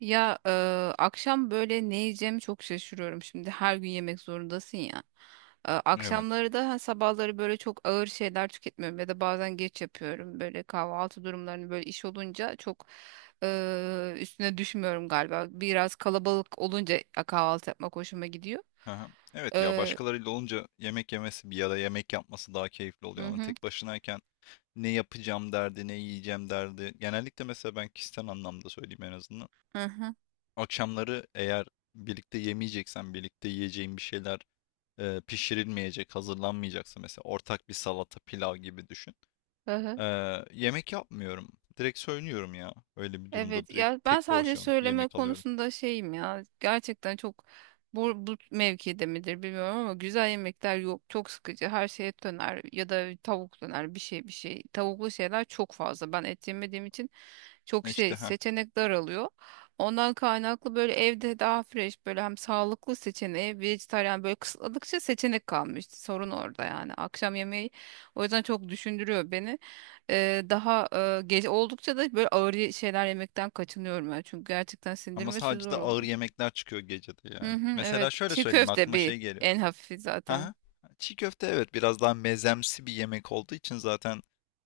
Ya e, Akşam böyle ne yiyeceğimi çok şaşırıyorum. Şimdi her gün yemek zorundasın ya. Evet. Akşamları da ha, sabahları böyle çok ağır şeyler tüketmiyorum ya da bazen geç yapıyorum. Böyle kahvaltı durumlarını böyle iş olunca çok üstüne düşmüyorum galiba. Biraz kalabalık olunca kahvaltı yapmak hoşuma gidiyor. Aha. Evet ya E, başkalarıyla olunca yemek yemesi bir ya da yemek yapması daha keyifli oluyor hı ama hı, tek başınayken ne yapacağım derdi, ne yiyeceğim derdi. Genellikle mesela ben kişisel anlamda söyleyeyim en azından. hı hı, Akşamları eğer birlikte yemeyeceksen, birlikte yiyeceğin bir şeyler pişirilmeyecek, hazırlanmayacaksa mesela ortak bir salata, pilav gibi düşün. hı E, hı. Yemek yapmıyorum. Direkt söylüyorum ya. Öyle bir durumda Evet direkt ya ben tek sadece porsiyonluk bir söyleme yemek alıyorum. konusunda şeyim ya gerçekten çok bu mevkide midir bilmiyorum ama güzel yemekler yok, çok sıkıcı her şey, et döner ya da tavuk döner, bir şey tavuklu şeyler çok fazla, ben et yemediğim için çok E, İşte şey ha seçenek daralıyor. Ondan kaynaklı böyle evde daha fresh, böyle hem sağlıklı seçeneği vejetaryen böyle kısıtladıkça seçenek kalmıştı. Sorun orada yani. Akşam yemeği o yüzden çok düşündürüyor beni. Daha gece oldukça da böyle ağır şeyler yemekten kaçınıyorum ben. Çünkü gerçekten Ama sindirmesi sadece zor de ağır oluyor. yemekler çıkıyor gecede Hı yani. hı, Mesela evet. şöyle Çiğ söyleyeyim köfte aklıma bir şey geliyor. en hafifi zaten. Aha. Çiğ köfte evet biraz daha mezemsi bir yemek olduğu için zaten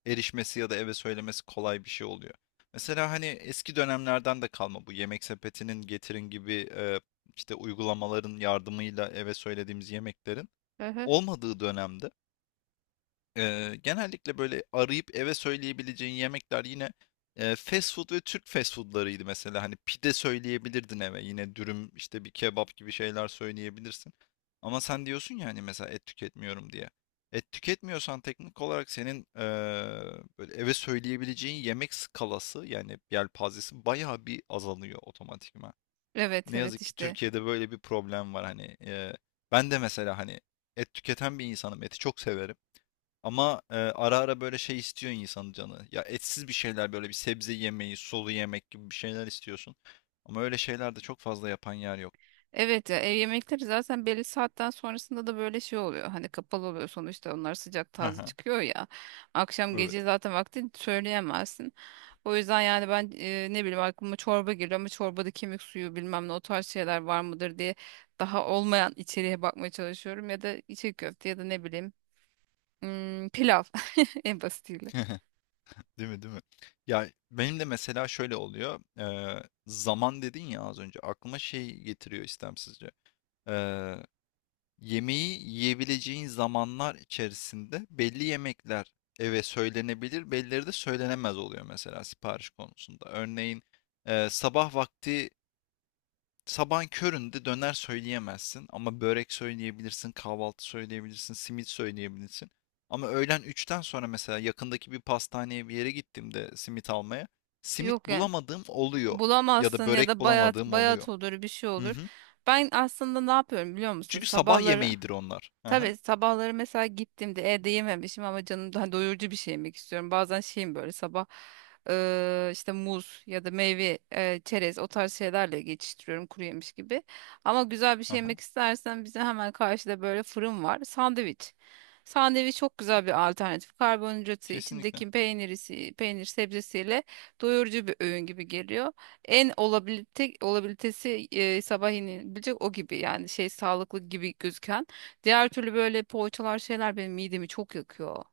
erişmesi ya da eve söylemesi kolay bir şey oluyor. Mesela hani eski dönemlerden de kalma bu yemek sepetinin getirin gibi işte uygulamaların yardımıyla eve söylediğimiz yemeklerin Hı hı. olmadığı dönemde genellikle böyle arayıp eve söyleyebileceğin yemekler yine, fast food ve Türk fast food'larıydı mesela. Hani pide söyleyebilirdin eve. Yine dürüm, işte bir kebap gibi şeyler söyleyebilirsin. Ama sen diyorsun ya hani mesela et tüketmiyorum diye. Et tüketmiyorsan teknik olarak senin, böyle eve söyleyebileceğin yemek skalası yani yelpazesi bayağı bir azalıyor otomatikman. Evet Ne evet yazık ki işte. Türkiye'de böyle bir problem var hani. Ben de mesela hani et tüketen bir insanım. Eti çok severim. Ama ara ara böyle şey istiyor insanın canı. Ya etsiz bir şeyler böyle bir sebze yemeği, sulu yemek gibi bir şeyler istiyorsun. Ama öyle şeyler de çok fazla yapan yer yok. Evet ya, ev yemekleri zaten belli saatten sonrasında da böyle şey oluyor. Hani kapalı oluyor sonuçta, onlar sıcak taze Haha. çıkıyor ya. Akşam Evet. gece zaten vakti söyleyemezsin. O yüzden yani ben ne bileyim aklıma çorba geliyor, ama çorbada kemik suyu bilmem ne o tarz şeyler var mıdır diye daha olmayan içeriğe bakmaya çalışıyorum. Ya da içli köfte, ya da ne bileyim pilav en basitiyle. Değil mi, değil mi? Ya benim de mesela şöyle oluyor. Zaman dedin ya az önce. Aklıma şey getiriyor istemsizce. Eee, Yemeği yiyebileceğin zamanlar içerisinde belli yemekler eve söylenebilir, bellileri de söylenemez oluyor mesela sipariş konusunda. Örneğin sabah vakti sabahın köründe döner söyleyemezsin ama börek söyleyebilirsin, kahvaltı söyleyebilirsin, simit söyleyebilirsin. Ama öğlen üçten sonra mesela yakındaki bir pastaneye bir yere gittiğimde simit almaya, simit Yok yani, bulamadığım oluyor ya da bulamazsın ya börek da bayat bulamadığım oluyor. bayat olur, bir şey Hı olur. hı. Ben aslında ne yapıyorum biliyor musun? Çünkü sabah Sabahları, yemeğidir onlar. Aha, tabii sabahları mesela gittiğimde evde yememişim ama canım daha doyurucu bir şey yemek istiyorum. Bazen şeyim böyle sabah işte muz ya da meyve, çerez, o tarz şeylerle geçiştiriyorum, kuru yemiş gibi. Ama güzel bir şey yemek aha. istersen, bize hemen karşıda böyle fırın var. Sandviç. Sandviç çok güzel bir alternatif. Karbonhidratı, Kesinlikle. içindeki peynirisi, peynir sebzesiyle doyurucu bir öğün gibi geliyor. En olabilite, olabilitesi sabah yenilebilecek o gibi, yani şey, sağlıklı gibi gözüken. Diğer türlü böyle poğaçalar şeyler benim midemi çok yakıyor.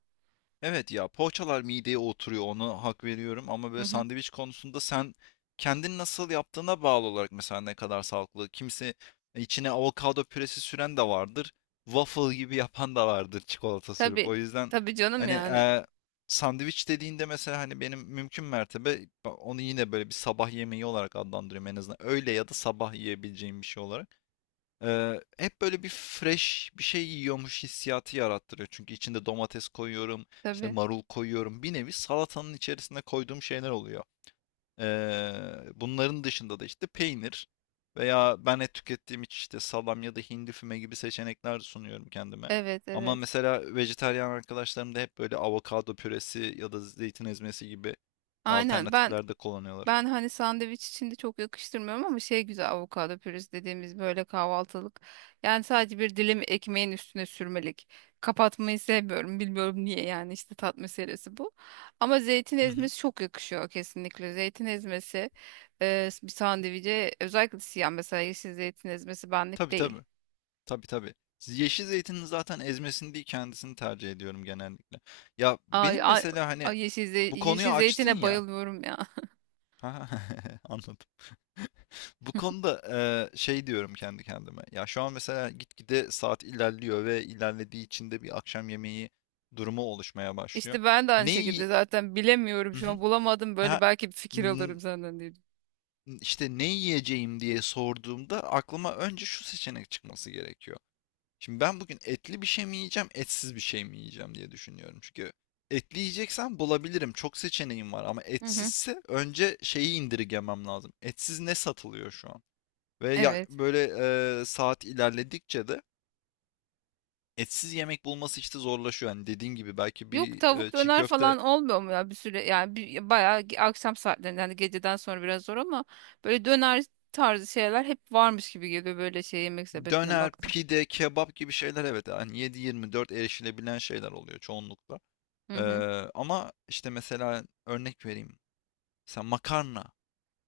Evet ya poğaçalar mideye oturuyor ona hak veriyorum ama Hı böyle hı. sandviç konusunda sen kendin nasıl yaptığına bağlı olarak mesela ne kadar sağlıklı. Kimse içine avokado püresi süren de vardır. Waffle gibi yapan da vardır çikolata sürüp. Tabii. O yüzden Tabii canım hani yani. Sandviç dediğinde mesela hani benim mümkün mertebe onu yine böyle bir sabah yemeği olarak adlandırıyorum en azından. Öğle ya da sabah yiyebileceğim bir şey olarak. Hep böyle bir fresh bir şey yiyormuş hissiyatı yarattırıyor. Çünkü içinde domates koyuyorum, işte Tabii. marul koyuyorum. Bir nevi salatanın içerisine koyduğum şeyler oluyor. Bunların dışında da işte peynir veya ben et tükettiğim için işte salam ya da hindi füme gibi seçenekler sunuyorum kendime. Evet Ama evet. mesela vejetaryen arkadaşlarım da hep böyle avokado püresi ya da zeytin ezmesi gibi Aynen, ben alternatifler de kullanıyorlar. ben hani sandviç içinde çok yakıştırmıyorum, ama şey güzel avokado pürüz dediğimiz böyle kahvaltılık. Yani sadece bir dilim ekmeğin üstüne sürmelik. Kapatmayı sevmiyorum. Bilmiyorum niye, yani işte tat meselesi bu. Ama zeytin Hı hı. ezmesi çok yakışıyor kesinlikle. Zeytin ezmesi bir sandviçe, özellikle siyah, mesela yeşil zeytin ezmesi benlik Tabii tabii. değil. Tabii tabii. Yeşil zeytinin zaten ezmesini değil kendisini tercih ediyorum genellikle. Ya Ay, benim ay, mesela hani ay, yeşil, bu konuyu yeşil açtın zeytine ya. bayılıyorum ya. Ha. Anladım. Bu konuda şey diyorum kendi kendime. Ya şu an mesela gitgide saat ilerliyor ve ilerlediği için de bir akşam yemeği durumu oluşmaya başlıyor. İşte ben de Ne aynı şekilde yi- zaten bilemiyorum Hı şu hı. an, bulamadım böyle, Ha, belki bir fikir n- alırım senden diye. işte ne yiyeceğim diye sorduğumda aklıma önce şu seçenek çıkması gerekiyor. Şimdi ben bugün etli bir şey mi yiyeceğim, etsiz bir şey mi yiyeceğim diye düşünüyorum. Çünkü etli yiyeceksem bulabilirim. Çok seçeneğim var ama Hı hı. etsizse önce şeyi indirgemem lazım. Etsiz ne satılıyor şu an? Ve ya Evet. böyle saat ilerledikçe de etsiz yemek bulması işte zorlaşıyor. Yani dediğin gibi belki Yok, bir tavuk çiğ döner köfte, falan olmuyor mu ya bir süre, yani bir, bayağı akşam saatlerinde, yani geceden sonra biraz zor, ama böyle döner tarzı şeyler hep varmış gibi geliyor, böyle şey yemek sepetine döner, baktım. pide, kebap gibi şeyler evet yani 7/24 erişilebilen şeyler oluyor çoğunlukla. Hı E, hı. Ama işte mesela örnek vereyim. Mesela makarna.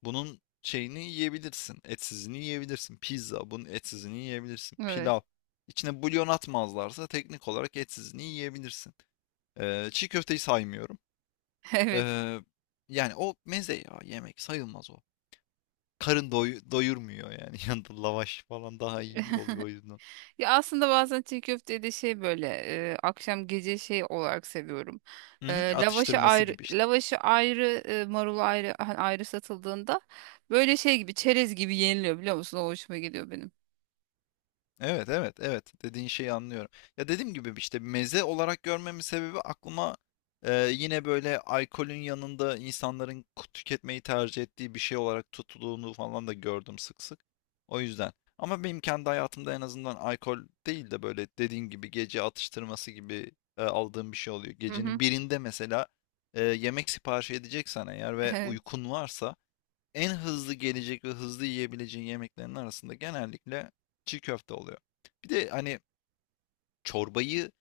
Bunun şeyini yiyebilirsin. Etsizini yiyebilirsin. Pizza bunun etsizini yiyebilirsin. Pilav. Evet. İçine bulyon atmazlarsa teknik olarak etsizini yiyebilirsin. Çiğ köfteyi saymıyorum. Evet. Ee, Yani o meze ya yemek sayılmaz o. Doyurmuyor yani. Yanında lavaş falan daha iyi oluyor o yüzden. Ya aslında bazen çiğ köfteyi de şey böyle akşam gece şey olarak seviyorum. Hı E, hı, lavaşı atıştırması ayrı, gibi işte. lavaşı ayrı, marulu ayrı, hani ayrı satıldığında böyle şey gibi, çerez gibi yeniliyor biliyor musun? O hoşuma gidiyor benim. Evet, evet, evet. Dediğin şeyi anlıyorum. Ya dediğim gibi işte meze olarak görmemin sebebi aklıma yine böyle alkolün yanında insanların tüketmeyi tercih ettiği bir şey olarak tutulduğunu falan da gördüm sık sık. O yüzden. Ama benim kendi hayatımda en azından alkol değil de böyle dediğim gibi gece atıştırması gibi aldığım bir şey oluyor. Hı hı. Gecenin birinde mesela yemek sipariş edeceksen eğer ve Evet, uykun varsa en hızlı gelecek ve hızlı yiyebileceğin yemeklerin arasında genellikle çiğ köfte oluyor. Bir de hani çorbayı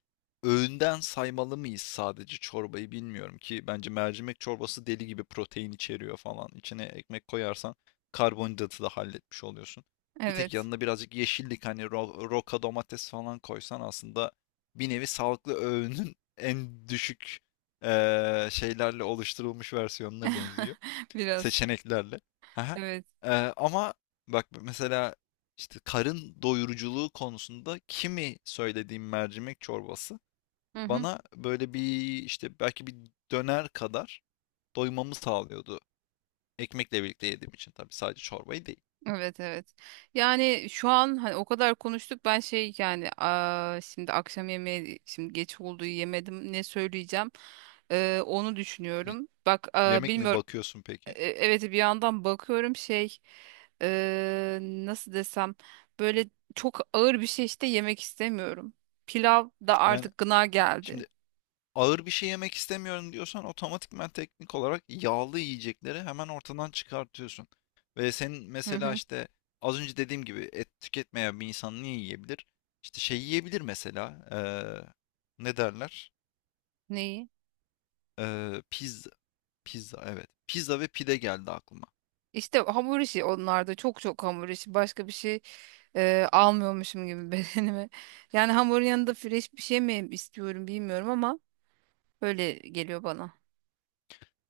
öğünden saymalı mıyız sadece çorbayı bilmiyorum ki bence mercimek çorbası deli gibi protein içeriyor falan. İçine ekmek koyarsan karbonhidratı da halletmiş oluyorsun. Bir tek evet. yanına birazcık yeşillik hani roka domates falan koysan aslında bir nevi sağlıklı öğünün en düşük şeylerle oluşturulmuş versiyonuna benziyor Biraz. seçeneklerle. Haha. Evet. Ama bak mesela işte karın doyuruculuğu konusunda kimi söylediğim mercimek çorbası Hı hı. bana böyle bir işte belki bir döner kadar doymamı sağlıyordu. Ekmekle birlikte yediğim için tabii sadece çorbayı değil. Evet, evet. Yani şu an hani o kadar konuştuk, ben şey yani, aa, şimdi akşam yemeği, şimdi geç olduğu yemedim, ne söyleyeceğim, onu Y- düşünüyorum. Bak aa, Yemek mi bilmiyorum. bakıyorsun peki? Evet bir yandan bakıyorum şey nasıl desem, böyle çok ağır bir şey işte yemek istemiyorum. Pilav da Yani artık gına geldi. şimdi ağır bir şey yemek istemiyorum diyorsan otomatikman teknik olarak yağlı yiyecekleri hemen ortadan çıkartıyorsun. Ve senin Hı mesela hı. işte az önce dediğim gibi et tüketmeyen bir insan ne yiyebilir? İşte şey yiyebilir mesela ne derler? Neyi? Eee, pizza, pizza evet. Pizza ve pide geldi aklıma. İşte hamur işi, onlarda çok çok hamur işi başka bir şey almıyormuşum gibi bedenime. Yani hamurun yanında fresh bir şey mi istiyorum bilmiyorum, ama öyle geliyor bana.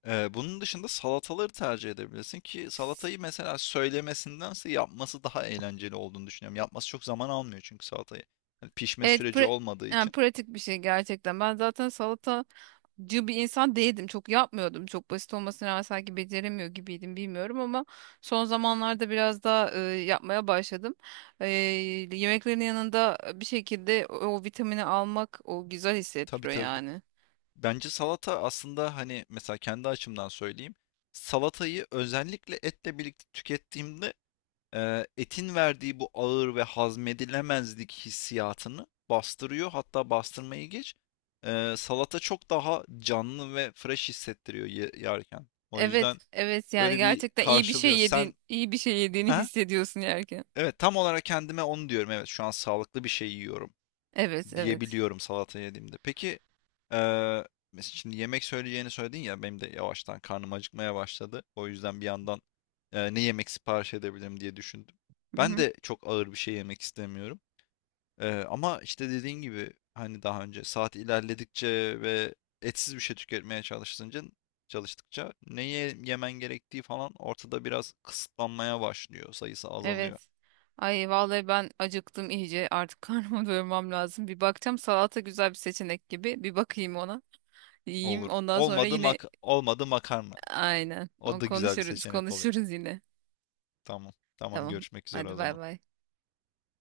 Bunun dışında salataları tercih edebilirsin ki salatayı mesela söylemesindense yapması daha eğlenceli olduğunu düşünüyorum. Yapması çok zaman almıyor çünkü salatayı. Hani pişme Evet, süreci olmadığı yani için. pratik bir şey gerçekten. Ben zaten salata cı bir insan değildim. Çok yapmıyordum. Çok basit olmasına rağmen sanki beceremiyor gibiydim, bilmiyorum, ama son zamanlarda biraz daha yapmaya başladım. E, yemeklerin yanında bir şekilde o vitamini almak, o güzel Tabii hissettiriyor tabii. yani. Bence salata aslında hani mesela kendi açımdan söyleyeyim. Salatayı özellikle etle birlikte tükettiğimde etin verdiği bu ağır ve hazmedilemezlik hissiyatını bastırıyor. Hatta bastırmayı geç. Salata çok daha canlı ve fresh hissettiriyor yerken. O yüzden Evet, evet, yani böyle bir gerçekten iyi bir şey karşılıyor. yedin, Sen iyi bir şey yediğini ha? hissediyorsun yerken. Evet tam olarak kendime onu diyorum. Evet şu an sağlıklı bir şey yiyorum Evet, evet. diyebiliyorum salata yediğimde. Peki eee, şimdi yemek söyleyeceğini söyledin ya benim de yavaştan karnım acıkmaya başladı. O yüzden bir yandan ne yemek sipariş edebilirim diye düşündüm. Hı Ben hı. de çok ağır bir şey yemek istemiyorum. Ama işte dediğin gibi hani daha önce saat ilerledikçe ve etsiz bir şey tüketmeye çalışınca çalıştıkça neye yemen gerektiği falan ortada biraz kısıtlanmaya başlıyor. Sayısı azalıyor. Evet. Ay vallahi ben acıktım iyice. Artık karnımı doyurmam lazım. Bir bakacağım, salata güzel bir seçenek gibi. Bir bakayım ona. Yiyeyim. Olur. Ondan sonra yine Olmadı makarna. aynen. O O, da güzel bir konuşuruz, seçenek oluyor. konuşuruz yine. Tamam. Tamam Tamam. görüşmek üzere Hadi o bay zaman. bay.